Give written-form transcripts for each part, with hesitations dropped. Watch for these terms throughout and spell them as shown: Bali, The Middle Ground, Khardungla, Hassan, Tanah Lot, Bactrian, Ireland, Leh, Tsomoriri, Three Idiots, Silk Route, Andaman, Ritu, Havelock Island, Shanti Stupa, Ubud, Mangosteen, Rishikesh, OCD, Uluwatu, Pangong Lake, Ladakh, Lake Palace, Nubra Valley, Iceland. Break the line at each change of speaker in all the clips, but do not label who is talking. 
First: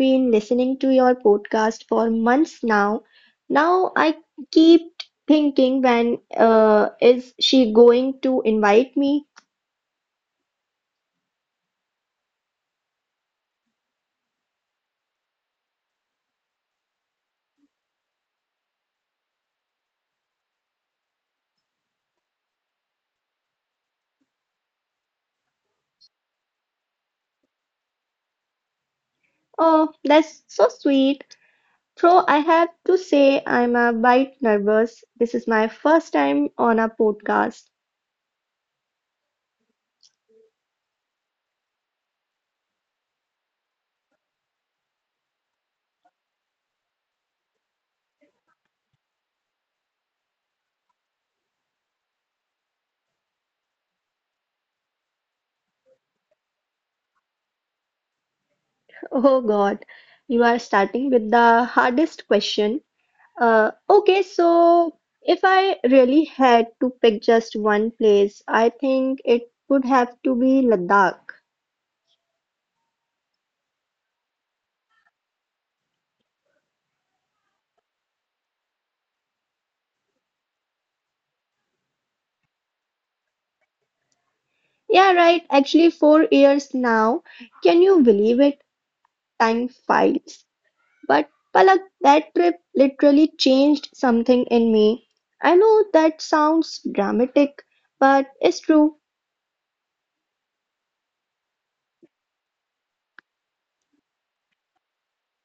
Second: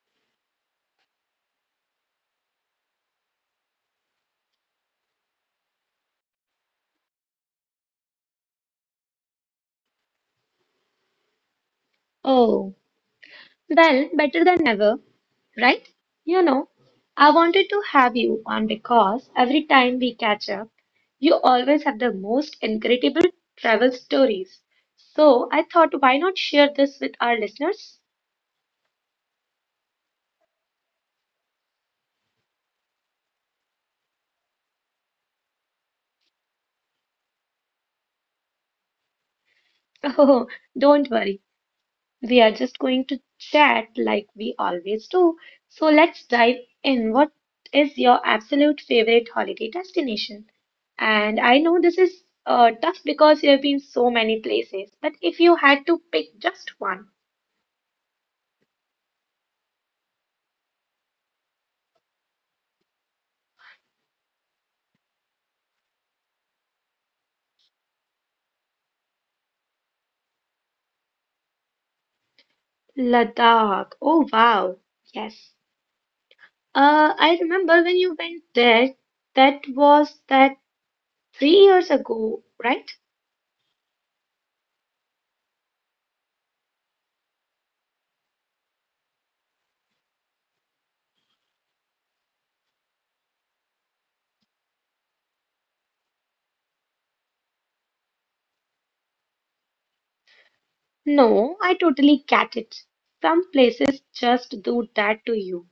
been listening to your podcast for months now. Now I keep thinking, when is she going to invite me?
Oh. Well, better than ever, right? You know, I wanted to have you on because every time we catch up, you always have the most incredible travel stories. So I thought, why not share this with our listeners?
Oh, that's so sweet. So I have to say, I'm a bit nervous. This is my first time on a podcast.
Oh, don't worry. We are just going to chat like we always do. So let's dive in. What is your absolute favorite holiday destination? And I know this is tough because you have been so many places, but if you had to pick just one,
Oh, God, you are starting with the hardest question. Okay, so if I really had to pick just one place, I think it would have to be Ladakh.
Ladakh. Oh wow. Yes. I remember when you went there, that was that 3 years ago, right?
Yeah, right. Actually, 4 years now. Can you believe it? Time flies. But Palak, that trip literally changed something in me. I know that sounds dramatic, but it's true.
No, I totally get it. Some places just do that to you.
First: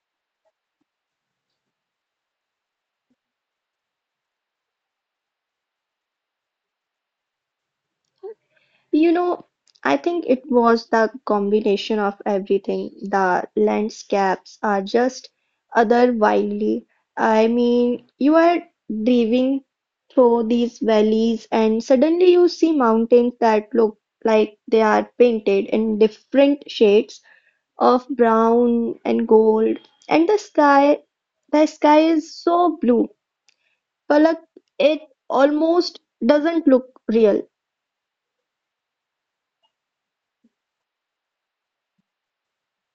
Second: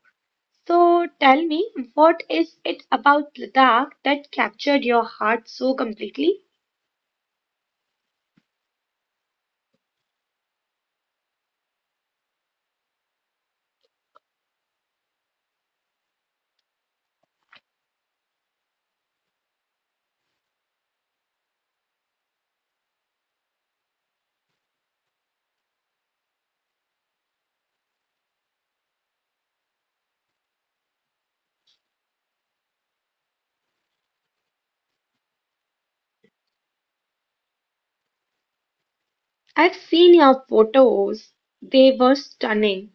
So tell me, what is it about Ladakh that captured your heart so completely?
You know, I think it was the combination of everything. The landscapes are just other wildly. I mean, you are driving through these valleys and suddenly you see mountains that look like they are painted in different shades of brown and gold. And the sky is so blue, but it almost doesn't look real.
I've seen your photos. They were stunning.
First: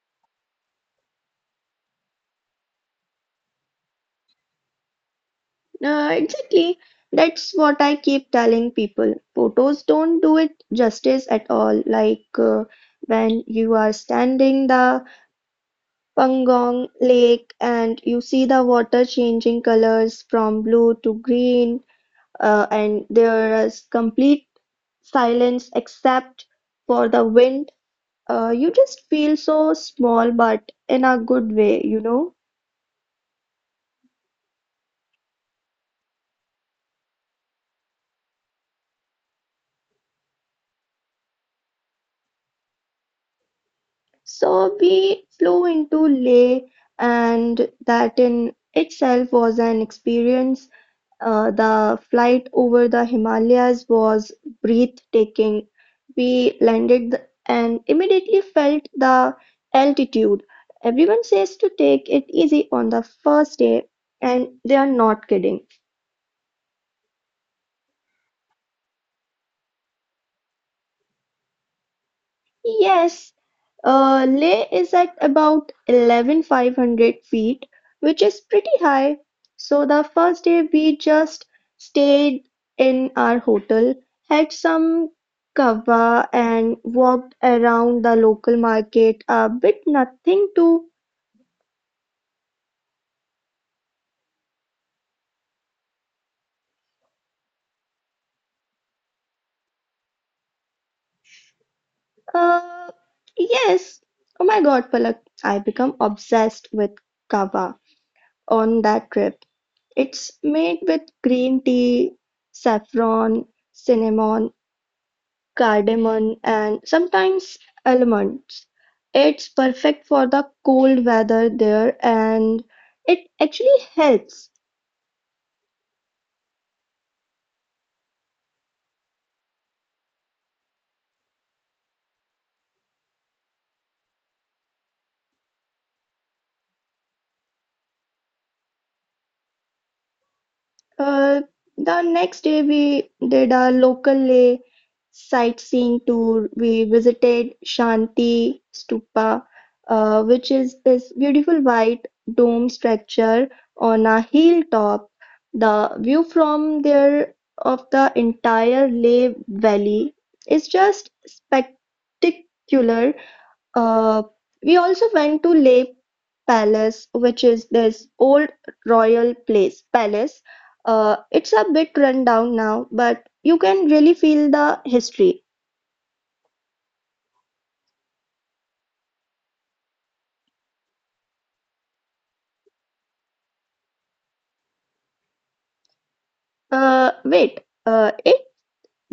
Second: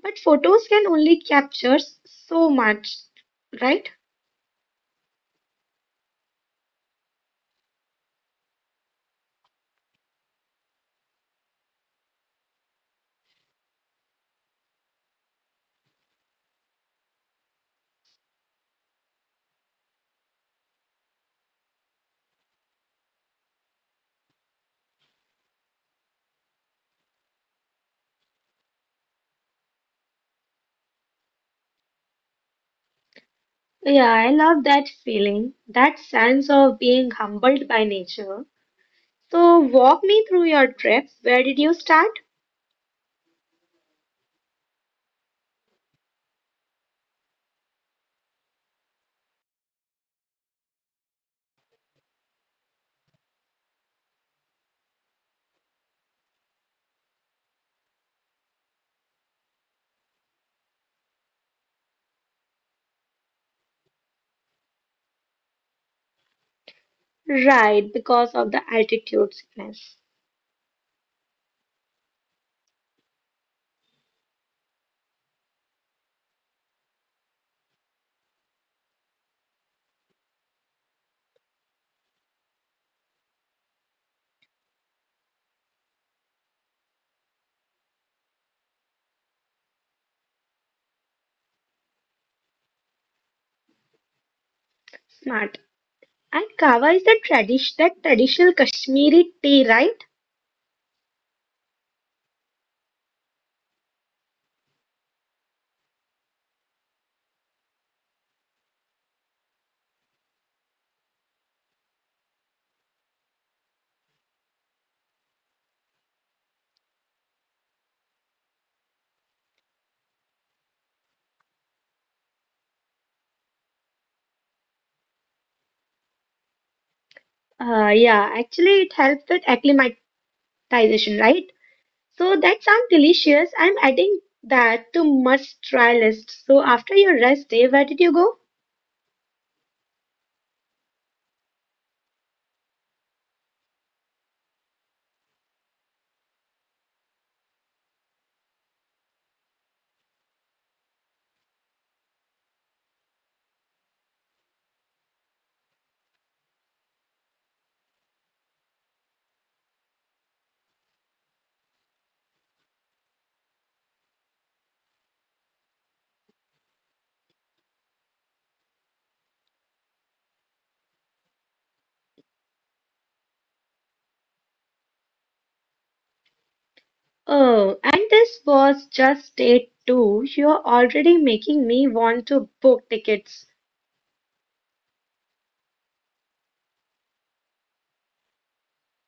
But photos can only capture so much, right?
Exactly. That's what I keep telling people. Photos don't do it justice at all. Like, when you are standing the Pangong Lake and you see the water changing colors from blue to green, and there is complete silence except for the wind. You just feel so small, but in a good way, you know.
Yeah, I love that feeling, that sense of being humbled by nature. So, walk me through your trip. Where did you start?
So we flew into Leh, and that in itself was an experience. The flight over the Himalayas was breathtaking. We landed and immediately felt the altitude. Everyone says to take it easy on the first day, and they are not kidding.
Right, because of the altitude sickness.
Yes, Leh is at about 11,500 feet, which is pretty high. So the first day we just stayed in our hotel, had some kava, and walked around the local market a bit. Nothing to.
Smart. And kava is the tradition, that traditional Kashmiri tea, right?
Uh, yes. Oh my God, Palak, I become obsessed with kava on that trip. It's made with green tea, saffron, cinnamon, cardamom, and sometimes almonds. It's perfect for the cold weather there and it actually helps.
Yeah, actually, it helps with acclimatization, right? So that sounds delicious. I'm adding that to must try list. So after your rest day, where did you go?
Uh, the next day, we did a local lay sightseeing tour. We visited Shanti Stupa, which is this beautiful white dome structure on a hilltop. The view from there of the entire Leh Valley is just spectacular. Uh, we also went to Lake Palace, which is this old royal place palace. It's a bit run down now, but you can really feel the history.
Oh, and this was just day two. You're already making me want to book tickets.
Wait, it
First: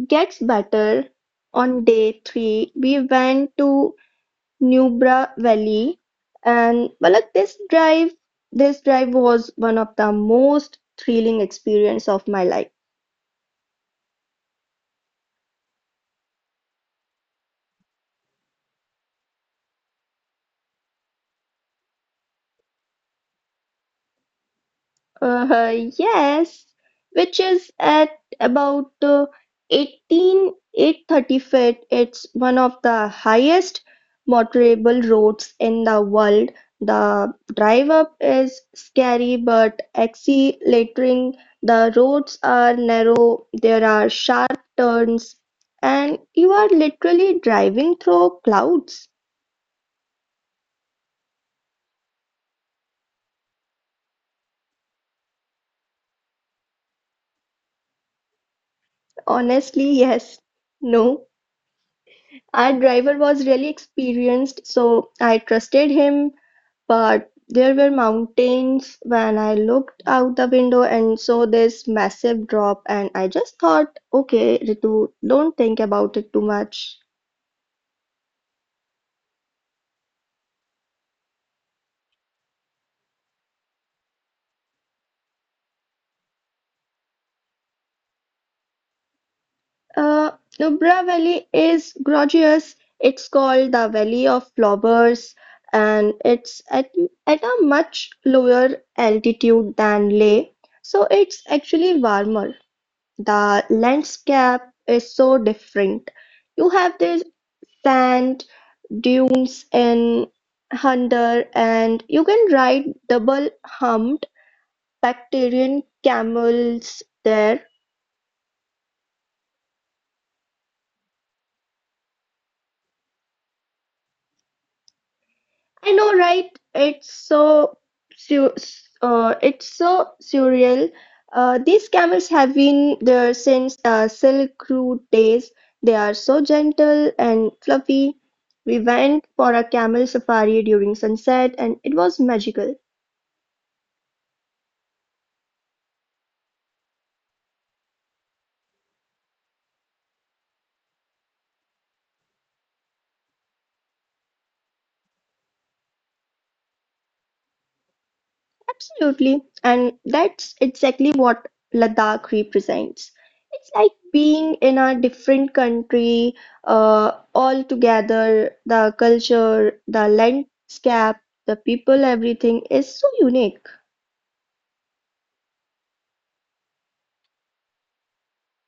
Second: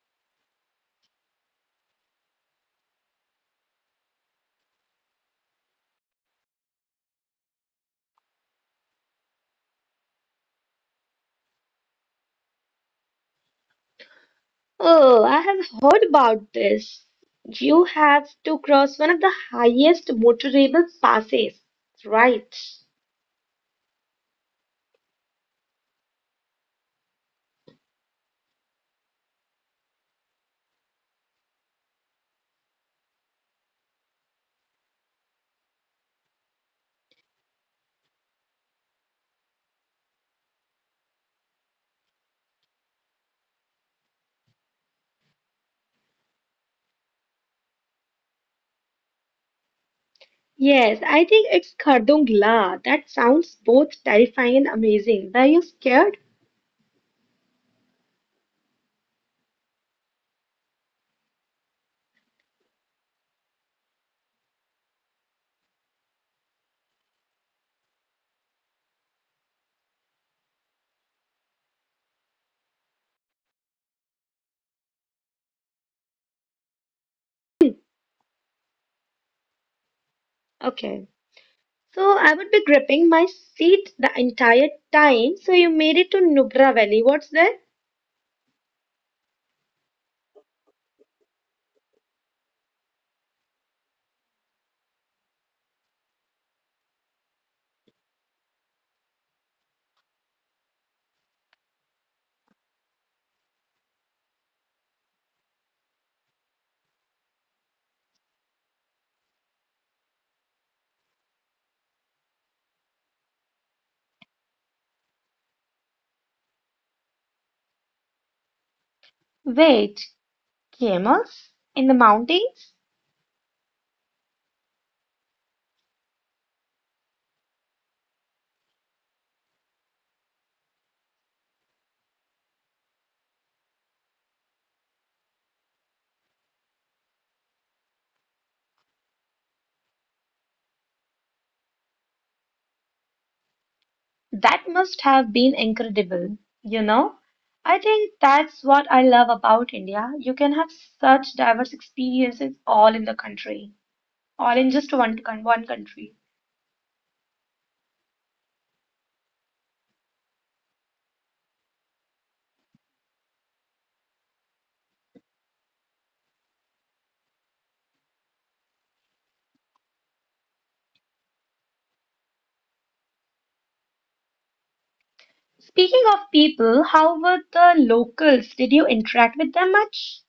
gets better. On day three, we went to Nubra Valley, and well, like, this drive was one of the most thrilling experience of my life.
Oh, I have heard about this. You have to cross one of the highest motorable passes, right?
Yes, which is at about 18 830 feet. It's one of the highest motorable roads in the world. The drive up is scary but exhilarating. The roads are narrow, there are sharp turns, and you are literally driving through clouds.
Yes, I think it's Khardungla. That sounds both terrifying and amazing. Were you scared?
Honestly, yes. No. Our driver was really experienced, so I trusted him, but there were mountains when I looked out the window and saw this massive drop, and I just thought, okay, Ritu, don't think about it too much.
Okay. So I would be gripping my seat the entire time. So you made it to Nubra Valley. What's there?
Uh, Nubra Valley is gorgeous. It's called the Valley of Flowers, and it's at a much lower altitude than Leh, so it's actually warmer. The landscape is so different. You have the sand dunes in Hunter, and you can ride double-humped Bactrian camels there.
Wait, camels in the mountains?
I know, right? Su- it's so surreal. These camels have been there since Silk Route days. They are so gentle and fluffy. We went for a camel safari during sunset, and it was magical.
That must have been incredible, you know? I think that's what I love about India. You can have such diverse experiences all in the country, all in just one country.
Absolutely. And that's exactly what Ladakh represents. It's like being in a different country, all together, the culture, the landscape, the people, everything is so unique.
Speaking of people, how were the locals? Did you interact with them much?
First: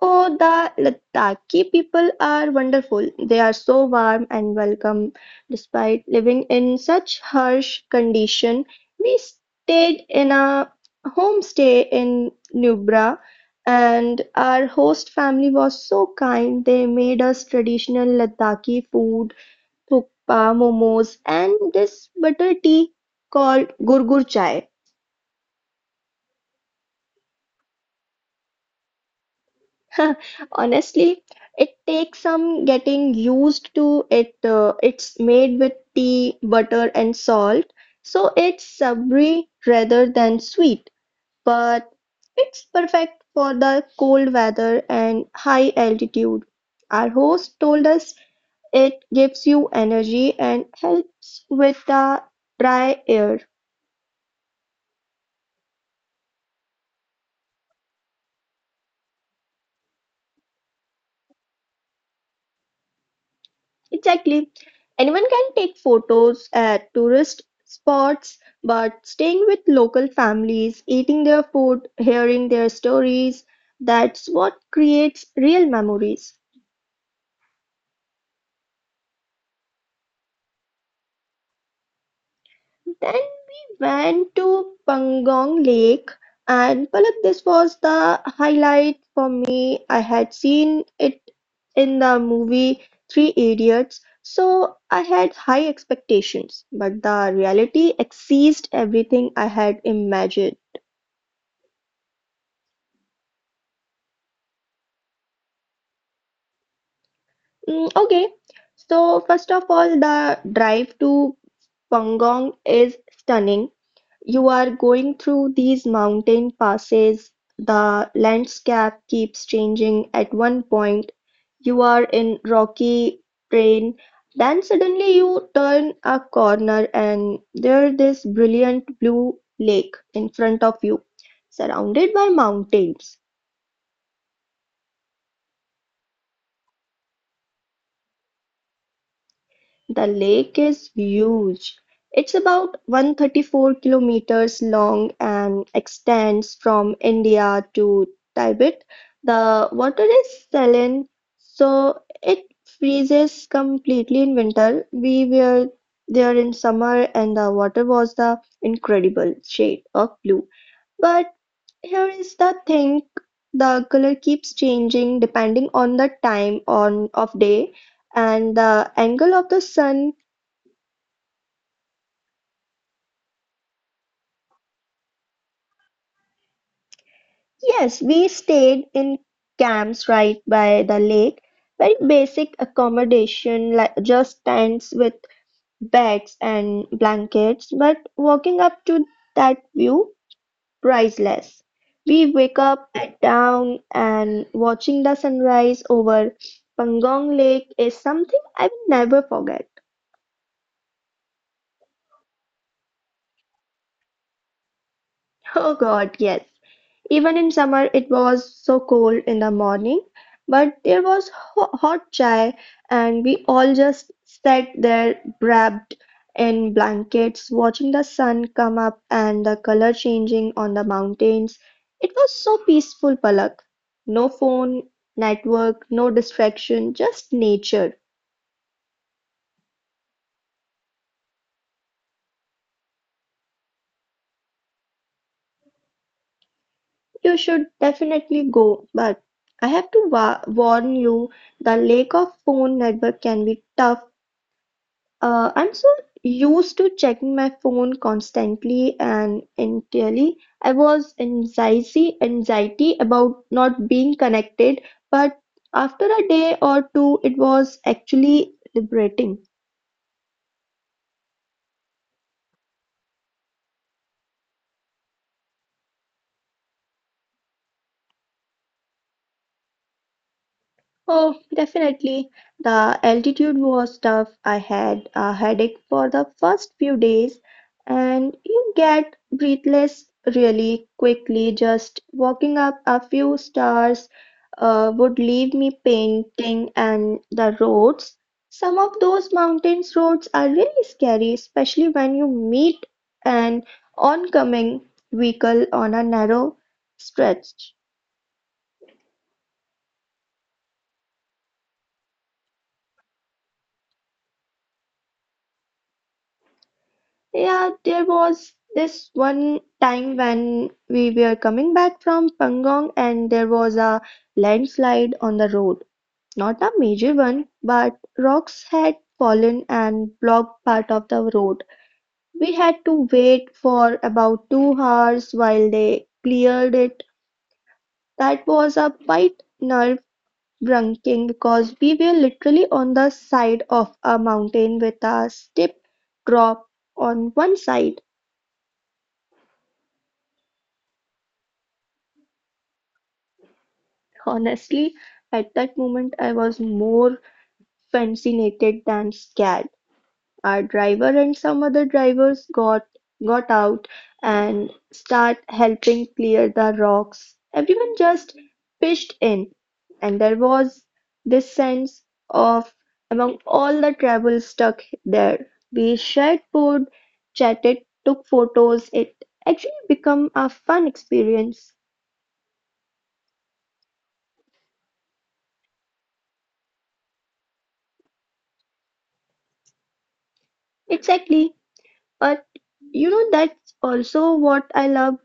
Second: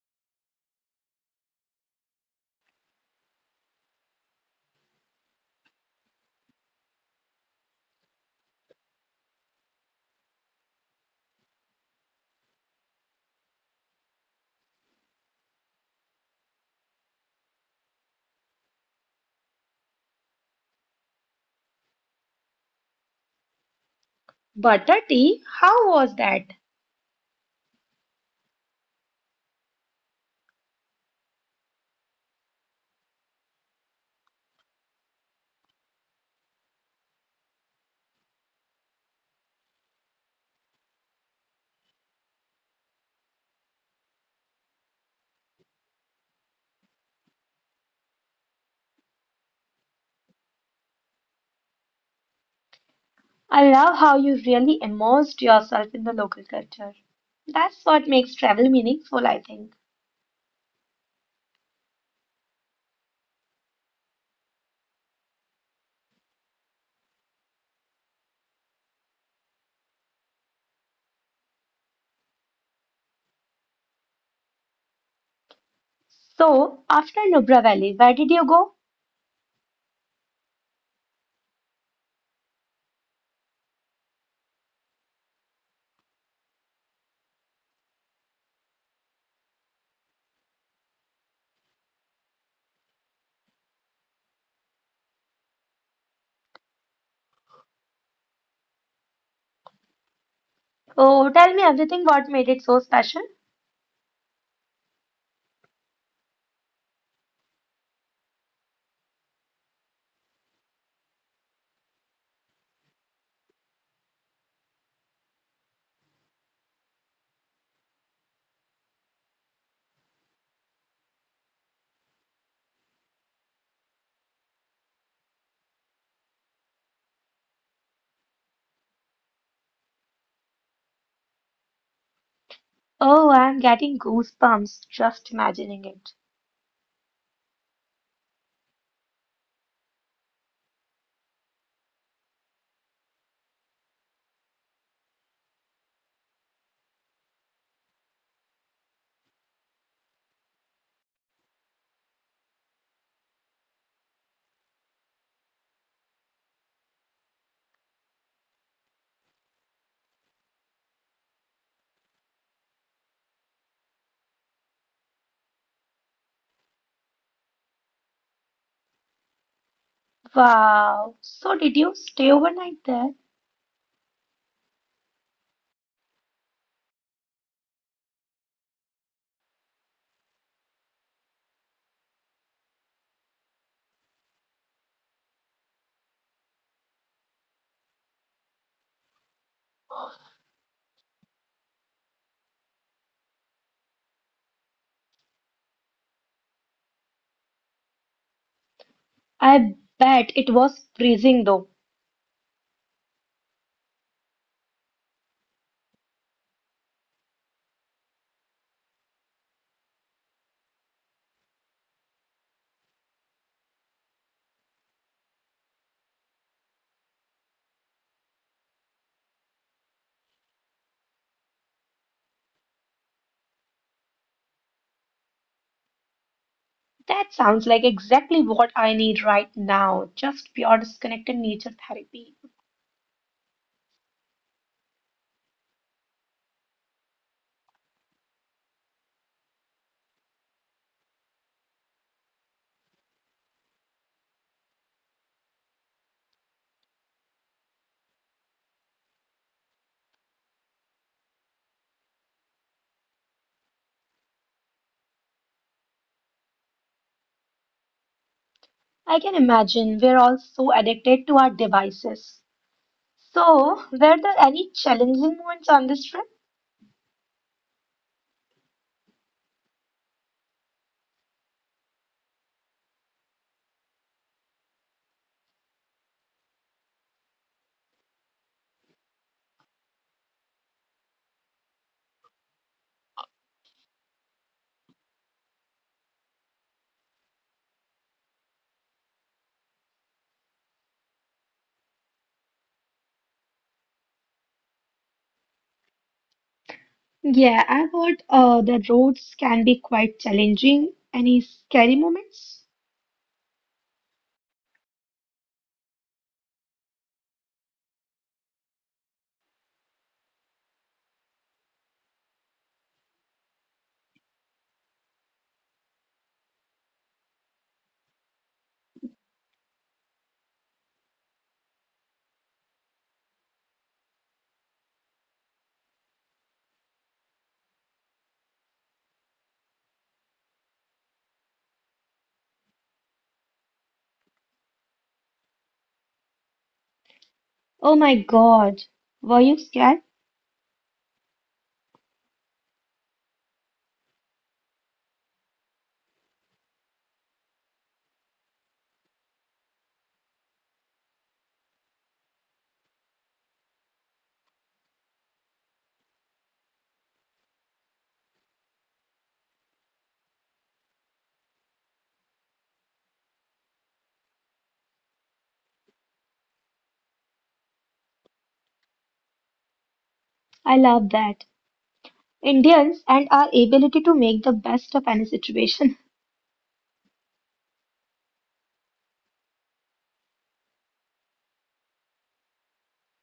Oh, the Lataki people are wonderful. They are so warm and welcome. Despite living in such harsh condition, we stayed in a homestay in Nubra, and our host family was so kind. They made us traditional Lataki food, thukpa, momos, and this butter tea called gurgur chai.
Butter tea, how was that?
Honestly, it takes some getting used to it. It's made with tea, butter, and salt, so it's savory rather than sweet, but it's perfect for the cold weather and high altitude. Our host told us it gives you energy and helps with the dry air.
I love how you really immersed yourself in the local culture. That's what makes travel meaningful, I think.
Exactly. Anyone can take photos at tourist spots, but staying with local families, eating their food, hearing their stories, that's what creates real memories.
So, after Nubra Valley, where did you go?
Then we went to Pangong Lake, and Palak, this was the highlight for me. I had seen it in the movie Three Idiots, so I had high expectations, but the reality exceeded everything I had imagined.
Oh, tell me everything what made it so special.
Okay, so first of all, the drive to Pangong is stunning. You are going through these mountain passes, the landscape keeps changing, at one point you are in rocky terrain, then suddenly you turn a corner and there is this brilliant blue lake in front of you, surrounded by mountains.
Oh, I'm getting goosebumps just imagining it.
The lake is huge. It's about 134 kilometers long and extends from India to Tibet. The water is saline, so it freezes completely in winter. We were there in summer, and the water was the incredible shade of blue. But here is the thing, the color keeps changing depending on the time on of day and the angle of the sun.
Wow. So, did you stay overnight there?
Yes, we stayed in camps right by the lake. Very basic accommodation, like just tents with beds and blankets, but walking up to that view, priceless. We wake up at dawn and watching the sunrise over Pangong Lake is something I will never forget.
I bet it was freezing though.
Oh God, yes. Even in summer, it was so cold in the morning, but there was hot chai, and we all just sat there wrapped in blankets, watching the sun come up and the color changing on the mountains. It was so peaceful, Palak. No phone, network, no distraction, just nature.
That sounds like exactly what I need right now, just pure disconnected nature therapy.
You should definitely go, but I have to warn you, the lack of phone network can be tough. I'm so used to checking my phone constantly and entirely. I was anxiety about not being connected, but after a day or two, it was actually liberating.
I can imagine we're all so addicted to our devices. So, were there any challenging moments on this trip?
Oh, definitely. The altitude was tough. I had a headache for the first few days, and you get breathless really quickly. Just walking up a few stairs would leave me painting, and the roads. Some of those mountains roads are really scary, especially when you meet an oncoming vehicle on a narrow stretch.
Yeah, I've heard the roads can be quite challenging. Any scary moments?
Yeah, there was this one time when we were coming back from Pangong and there was a landslide on the road. Not a major one, but rocks had fallen and blocked part of the road. We had to wait for about 2 hours while they cleared it. That was a quite nerve-wracking because we were literally on the side of a mountain with a steep drop on one side.
Oh my God, were you scared?
Honestly, at that moment I was more fascinated than scared. Our driver and some other drivers got out and start helping clear the rocks. Everyone just pitched in, and there was this sense of among all the travel stuck there. We shared food, chatted, took photos. It actually became a fun experience.
I love that. Indians and our ability to make the best of any situation.
Exactly. But you know that's also what I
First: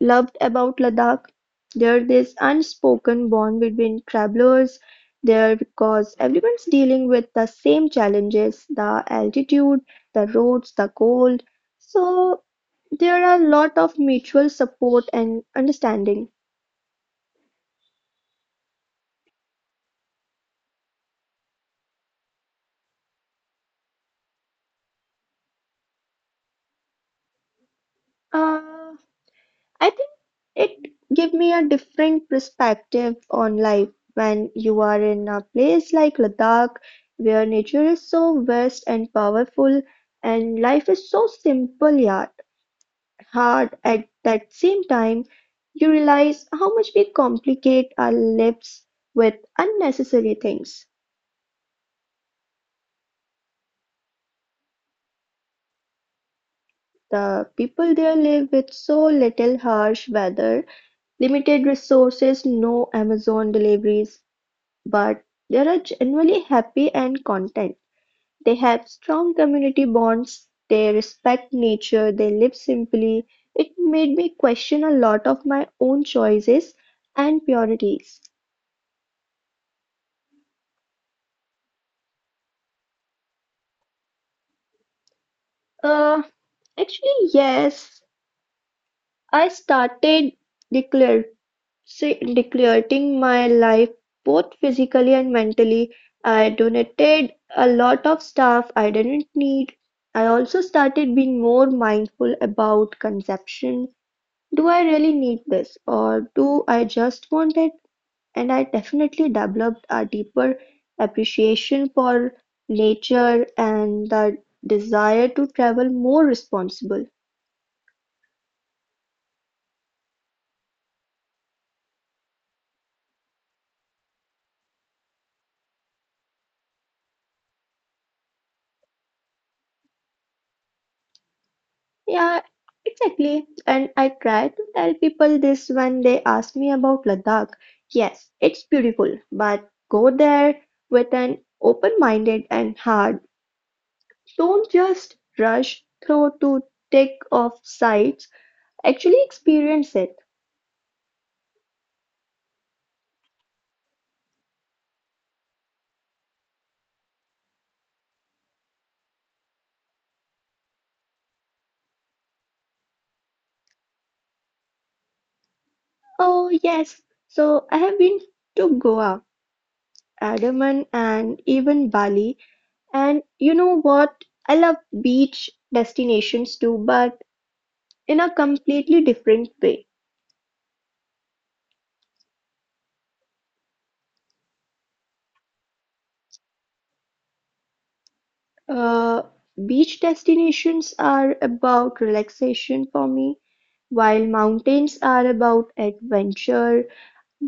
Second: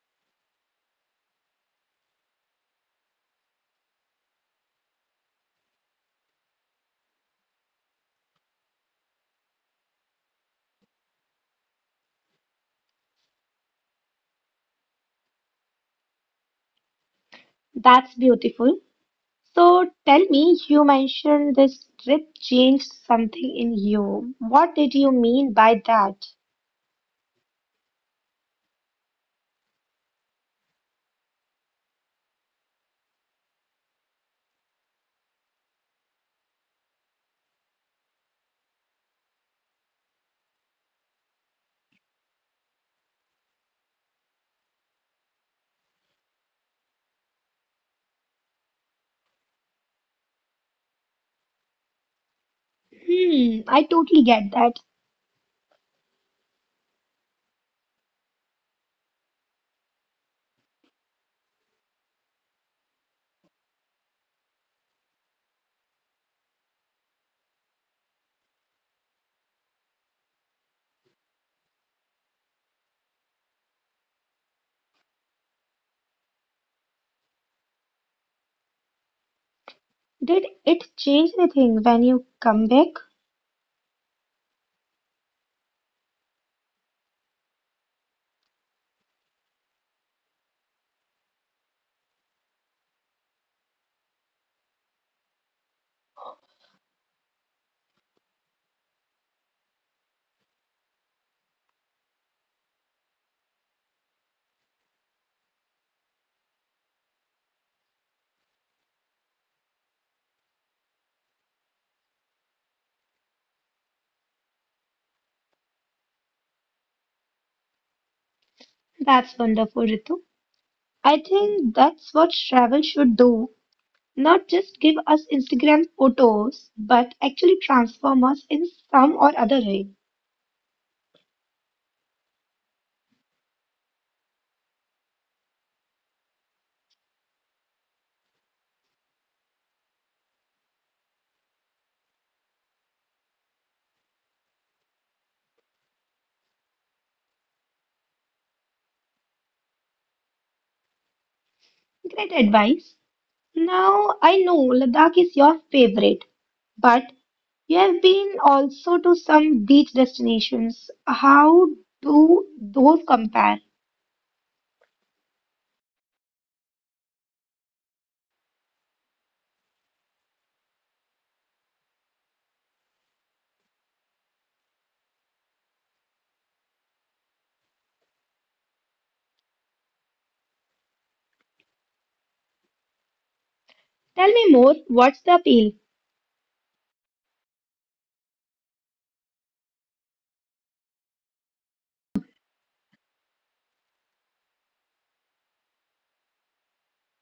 loved about Ladakh. There this unspoken bond between travelers there because everyone's dealing with the same challenges, the altitude, the roads, the cold. So there are a lot of mutual support and understanding.
That's beautiful. So tell me, you mentioned this trip changed something in you. What did you mean by that?
Uh, I think it give me a different perspective on life when you are in a place like Ladakh where nature is so vast and powerful and life is so simple yet hard at that same time you realize how much we complicate our lives with unnecessary things.
Hmm, I totally get that.
The people there live with so little harsh weather, limited resources, no Amazon deliveries, but they are generally happy and content, they have strong community bonds, they respect nature, they live simply. It made me question a lot of my own choices and priorities.
Did it change anything when you come back?
Uh, actually, yes, I started declare, declaring my life both physically and mentally. I donated a lot of stuff I didn't need. I also started being more mindful about consumption. Do I really need this, or do I just want it? And I definitely developed a deeper appreciation for nature and the desire to travel more responsible.
That's wonderful, Ritu. I think that's what travel should do. Not just give us Instagram photos, but actually transform us in some or other way.
Yeah, exactly. And I try to tell people this when they ask me about Ladakh. Yes, it's beautiful, but go there with an open-minded and heart. Don't just rush through to tick off sites. Actually experience it.
Great advice. Now I know Ladakh is your favorite. But you have been also to some beach destinations. How do those compare?
Oh, yes. So I have been to Goa, Andaman, and even Bali. And you know what? I love beach destinations too, but in a completely different way.
Tell me more. What's the appeal?
Uh, beach destinations are about relaxation for me, while mountains are about adventure.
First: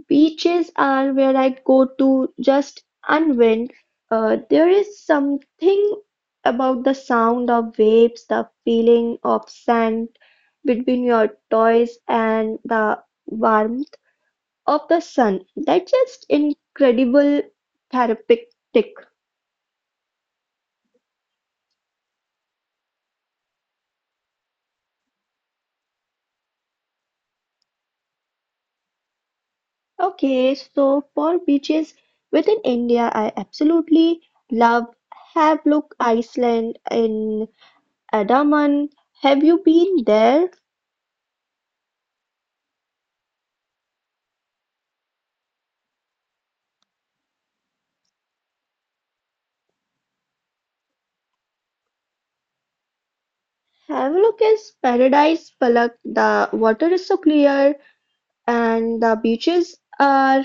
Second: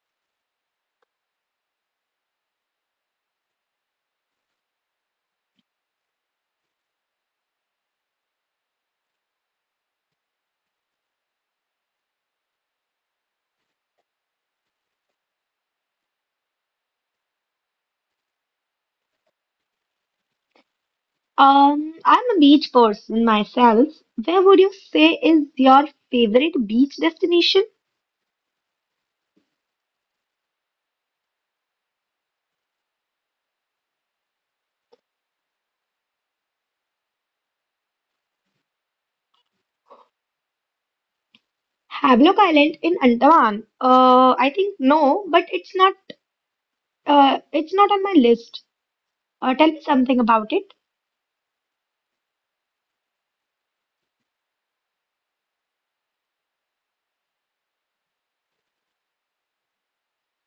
Beaches are where I go to just unwind. There is something about the sound of waves, the feeling of sand between your toes, and the warmth of the sun. That's just incredible therapeutic.
I'm a beach person myself. Where would you say is your favorite beach destination?
Okay, so for beaches within India, I absolutely love Havelock Island in Andaman. Have you been there?
Havelock Island in Andaman. I think no, but it's not. It's not on my list. Tell me something about it.
Havelock is paradise, Palak. The water is so clear, and the beaches are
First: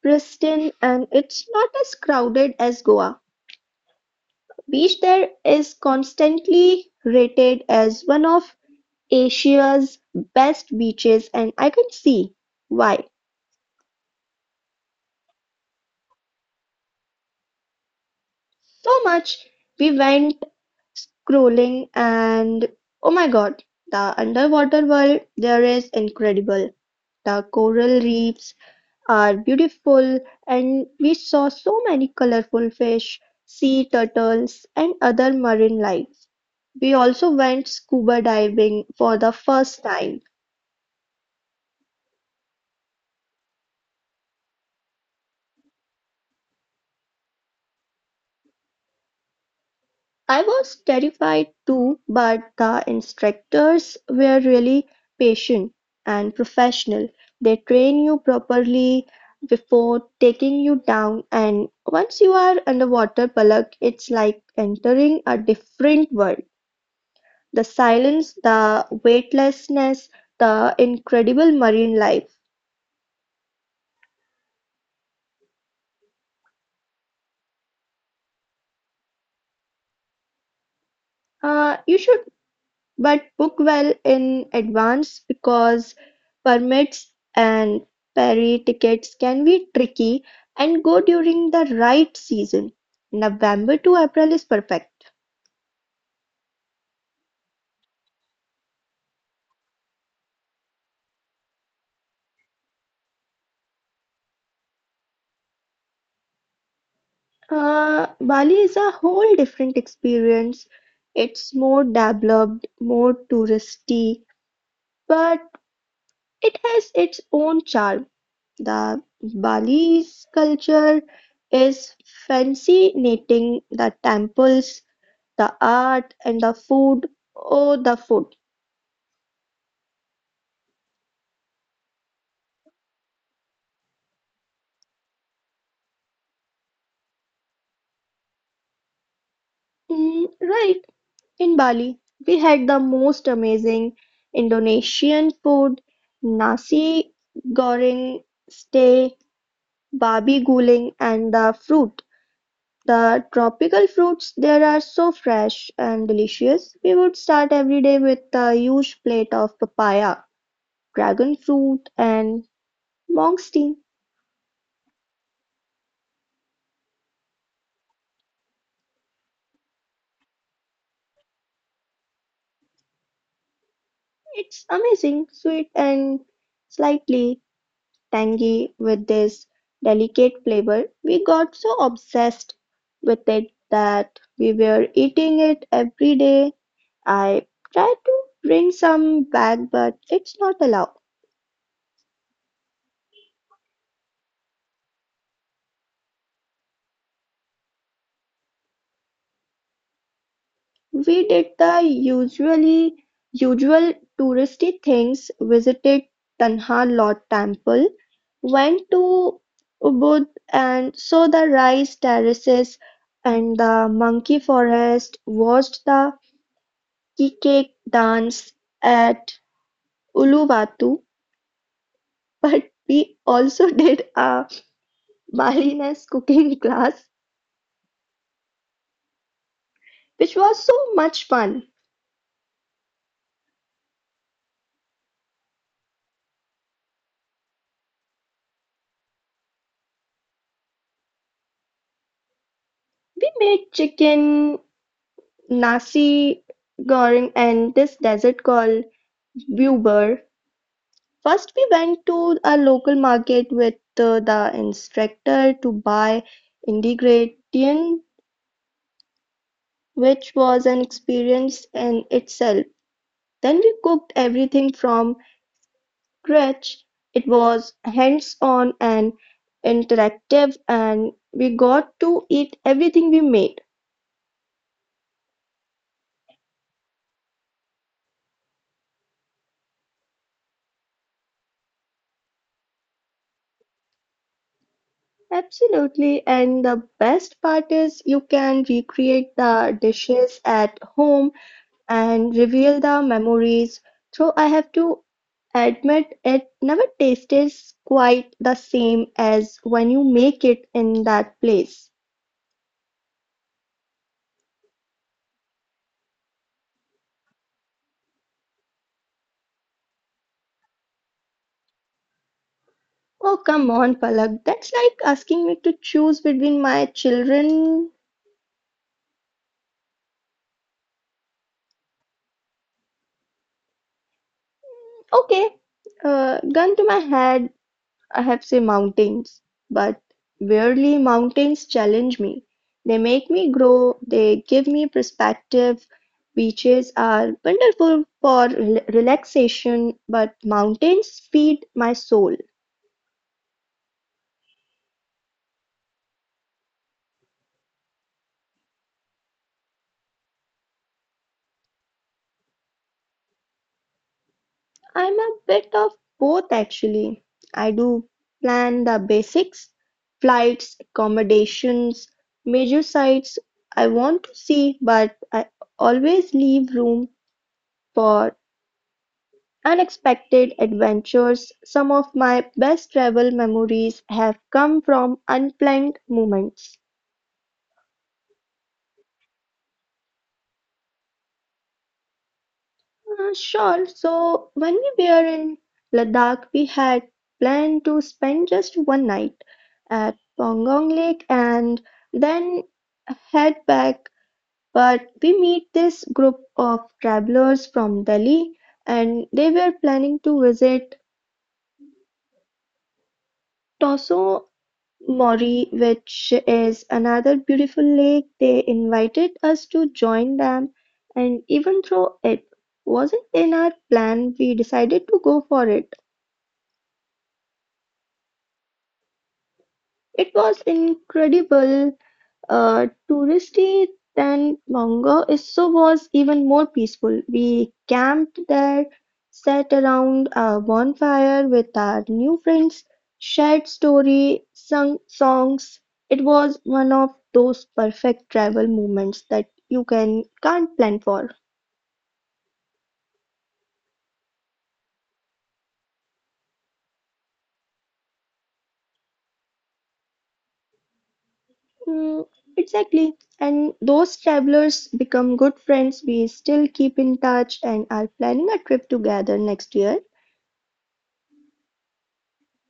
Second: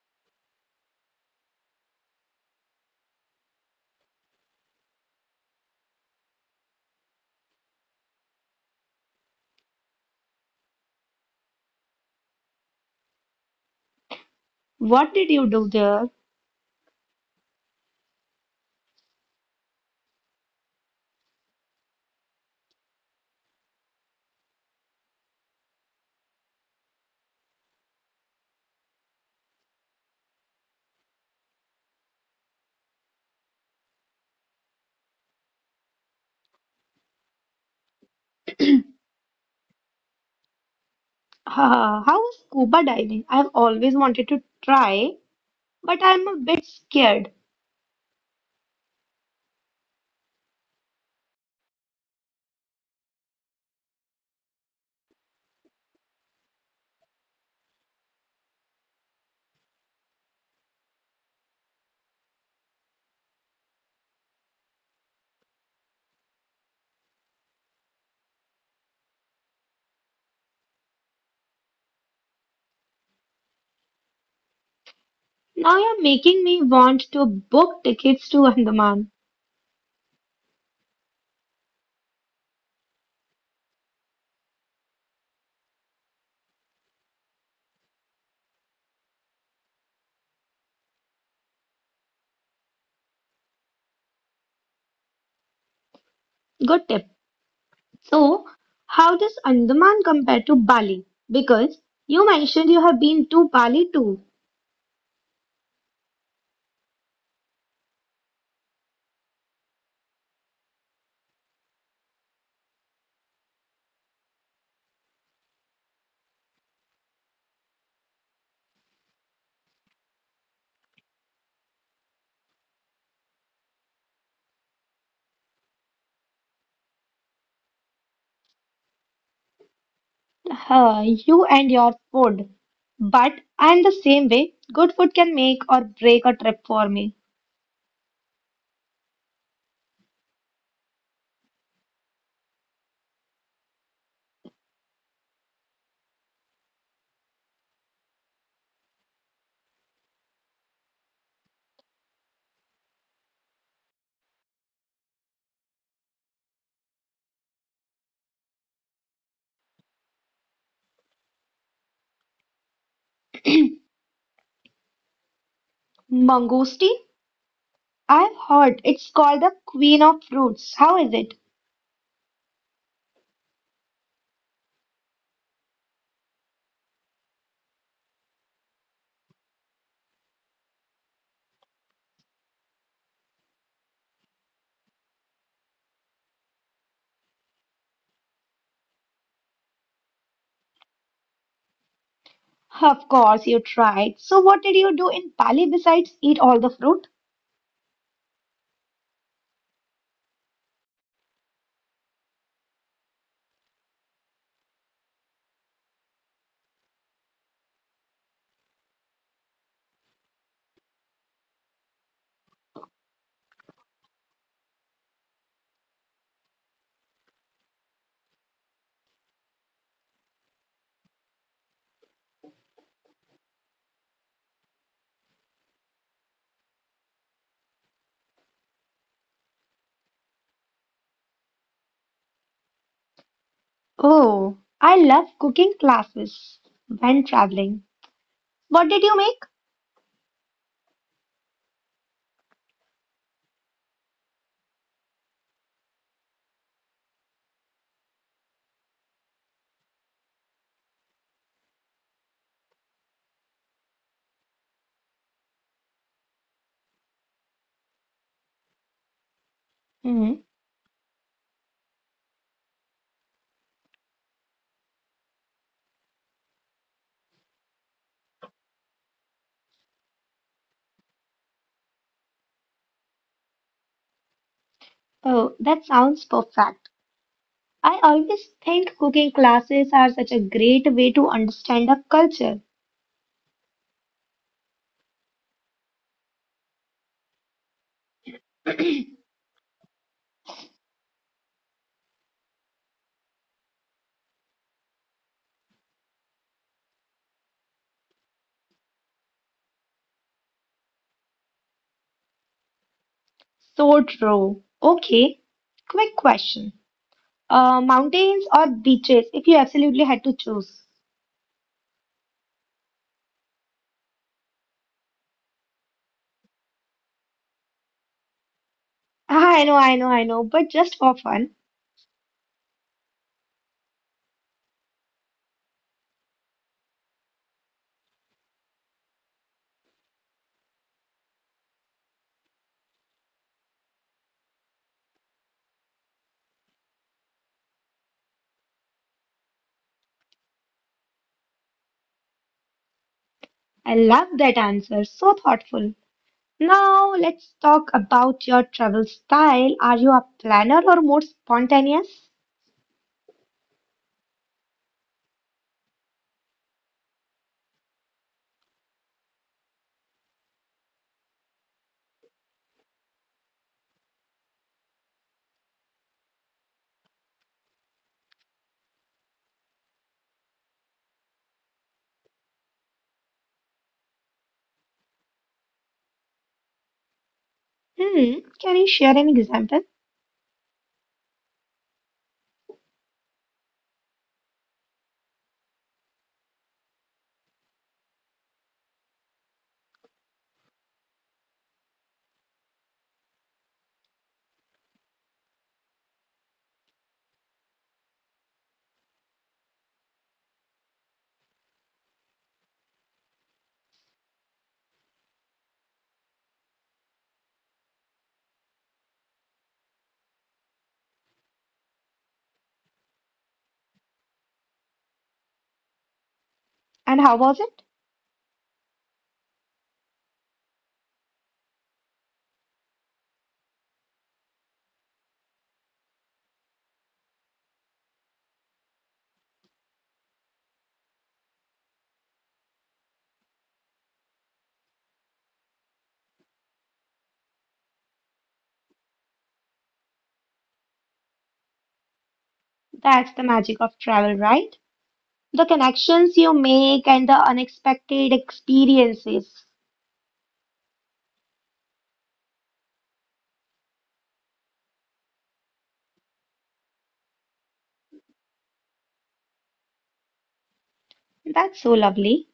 pristine, and it's not as crowded as Goa. Beach there is constantly rated as one of Asia's best beaches, and I can see why.
What did you do there?
So much we went scrolling, and oh my God, the underwater world there is incredible. The coral reefs are beautiful and we saw so many colorful fish, sea turtles and other marine life. We also went scuba diving for the first time.
How was scuba diving? I've always wanted to try, but I'm a bit scared.
I was terrified too, but the instructors were really patient and professional. They train you properly before taking you down, and once you are underwater, Palak, it's like entering a different world. The silence, the weightlessness, the incredible marine life.
Now you're making me want to book tickets to Andaman.
You should but book well in advance because permits and ferry tickets can be tricky and go during the right season. November to April is perfect.
Good tip. So, how does Andaman compare to Bali? Because you mentioned you have been to Bali too.
Bali is a whole different experience. It's more developed, more touristy, but it has its own charm. The Bali's culture is fascinating: the temples, the art, and the food. Oh, the food.
You and your food. But I'm the same way. Good food can make or break a trip for me.
Mm, right, in Bali, we had the most amazing Indonesian food, nasi goreng, stay, babi guling, and the fruit. The tropical fruits there are so fresh and delicious. We would start every day with a huge plate of papaya. Dragon fruit and monk's tea,
Mangosteen? I've heard it's called the queen of fruits. How is it?
it's amazing, sweet and slightly tangy with this delicate flavor. We got so obsessed with it that we were eating it every day. I tried to bring some back, but it's not allowed.
Of course, you tried. So, what did you do in Bali besides eat all the fruit?
We did the usual touristy things, visited Tanha Lot temple, went to Ubud and saw the rice terraces and the monkey forest, watched the cake dance at Uluwatu, but we also did a Balinese cooking class, which was so much fun.
Oh, I love cooking classes when traveling. What did you make?
We made chicken nasi goreng and this desert called buber. First, we went to a local market with the instructor to buy ingredient, which
Hmm.
was an experience in itself. Then we cooked everything from scratch. It was hands-on and interactive, and we got to eat everything we made.
Oh, that sounds perfect. I always think cooking classes are such a great way to understand a culture.
Absolutely, and the best part is you can recreate the dishes at home and reveal the memories. So I have to admit it never tastes quite the same as when you make it in that place.
So true. Okay, quick question. Mountains or beaches, if you absolutely had to choose?
Oh, come on, Palak. That's like asking me to choose between my children.
I know, I know, I know, but just for fun.
Okay, gun to my head. I have say mountains, but weirdly mountains challenge me. They make me grow, they give me perspective. Beaches are wonderful for relaxation, but mountains feed my soul.
I love that answer. So thoughtful. Now, let's talk about your travel style. Are you a planner or more spontaneous?
I'm a bit of both actually. I do plan the basics, flights, accommodations, major sites I want to see, but I always leave room for unexpected adventures. Some of my best travel memories have come from unplanned moments.
Hmm, can you share an example?
Sure, so when we were in Ladakh, we had planned to spend just one night at Pangong Lake and then head back. But we meet this group of travelers from Delhi and they were planning to visit Toso Moree, which is another beautiful lake, they invited us to join them, and even though it wasn't in our plan, we decided to go for it.
And how was it?
It was incredible touristy than Mongo, is so was even more peaceful. We camped there, sat around a bonfire with our new friends, shared story, sung songs. It was one of those perfect travel moments that you can't plan for.
That's the magic of travel, right? The connections you make and the unexpected experiences.
Hmm, exactly. And those travelers become good friends. We still keep in touch and are planning a trip together next year.
That's so lovely.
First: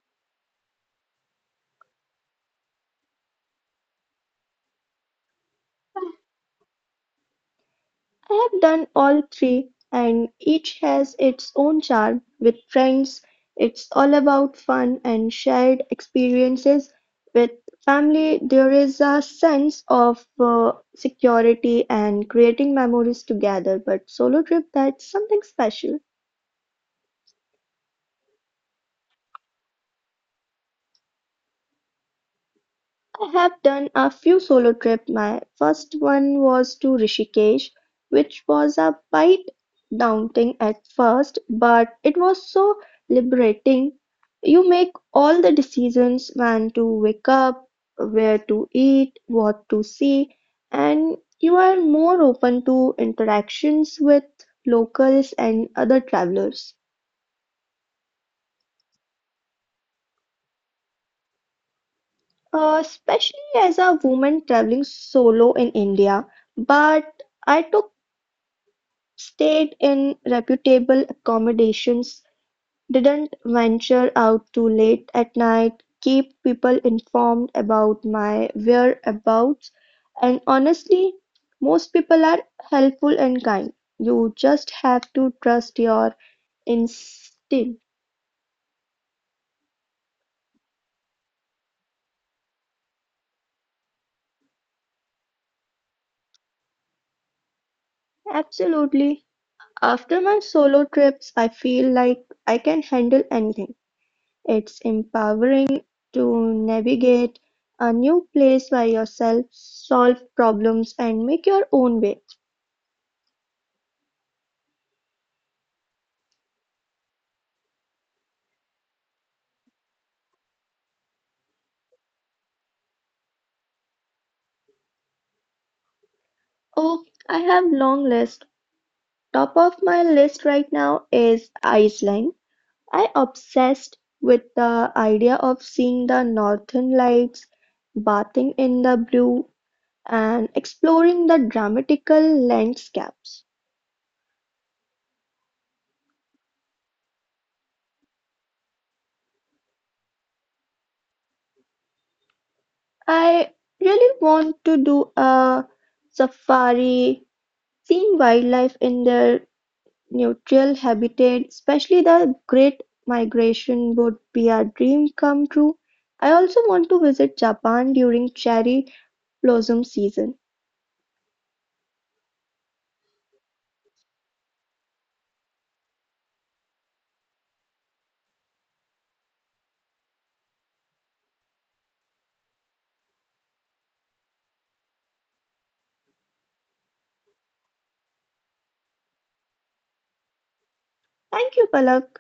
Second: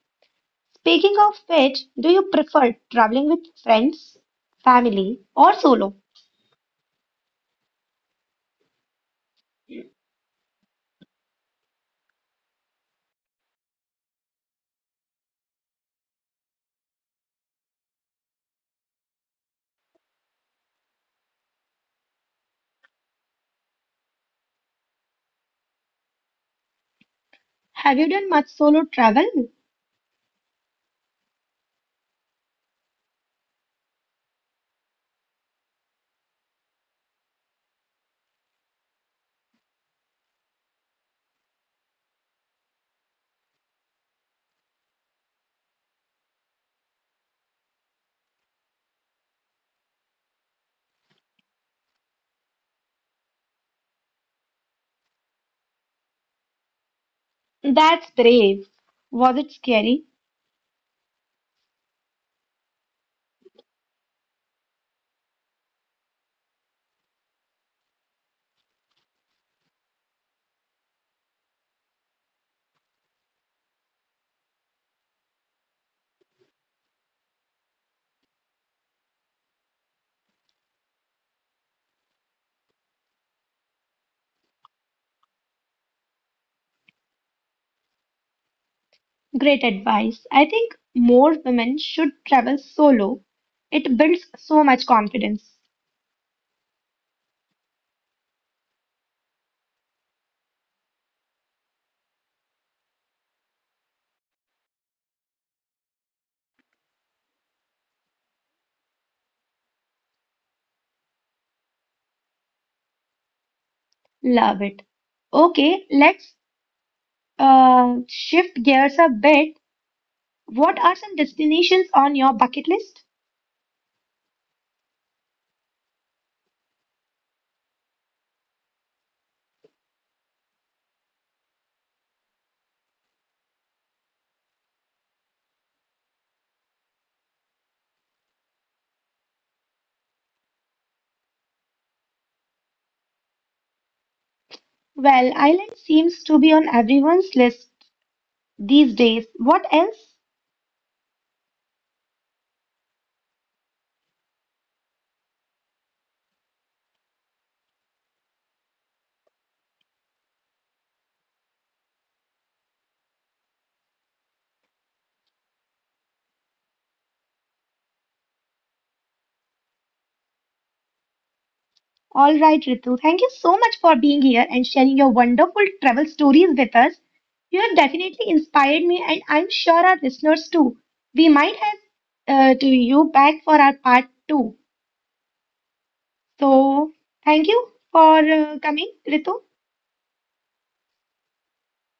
Speaking of which, do you prefer traveling with friends, family, or solo?
I have done all three, and each has its own charm. With friends, it's all about fun and shared experiences. With family, there is a sense of security and creating memories together. But solo trip, that's something special.
Have you done much solo travel?
I have done a few solo trips. My first one was to Rishikesh, which was a bit daunting at first, but it was so liberating. You make all the decisions when to wake up, where to eat, what to see, and you are more open to interactions with locals and other travelers,
That's brave. Was it scary?
especially as a woman traveling solo in India. But I took stayed in reputable accommodations, didn't venture out too late at night, keep people informed about my whereabouts, and honestly, most people are helpful and kind. You just have to trust your instinct.
Great advice. I think more women should travel solo. It builds so much confidence.
Absolutely. After my solo trips, I feel like I can handle anything. It's empowering to navigate a new place by yourself, solve problems, and make your own way.
Love it. Okay, let's shift gears a bit. What are some destinations on your bucket list?
Oh, I have long list. Top of my list right now is Iceland. I obsessed with the idea of seeing the northern lights, bathing in the blue, and exploring the dramatical landscapes.
Well, Ireland seems to be on everyone's list these days. What else?
I really want to do a safari, seeing wildlife in their neutral habitat, especially the Great Migration, would be a dream come true. I also want to visit Japan during cherry blossom season.
All right, Ritu, thank you so much for being here and sharing your wonderful travel stories with us. You have definitely inspired me, and I'm sure our listeners too. We might have to you back for our part two. So, thank you for coming, Ritu.
Thank you, Palak.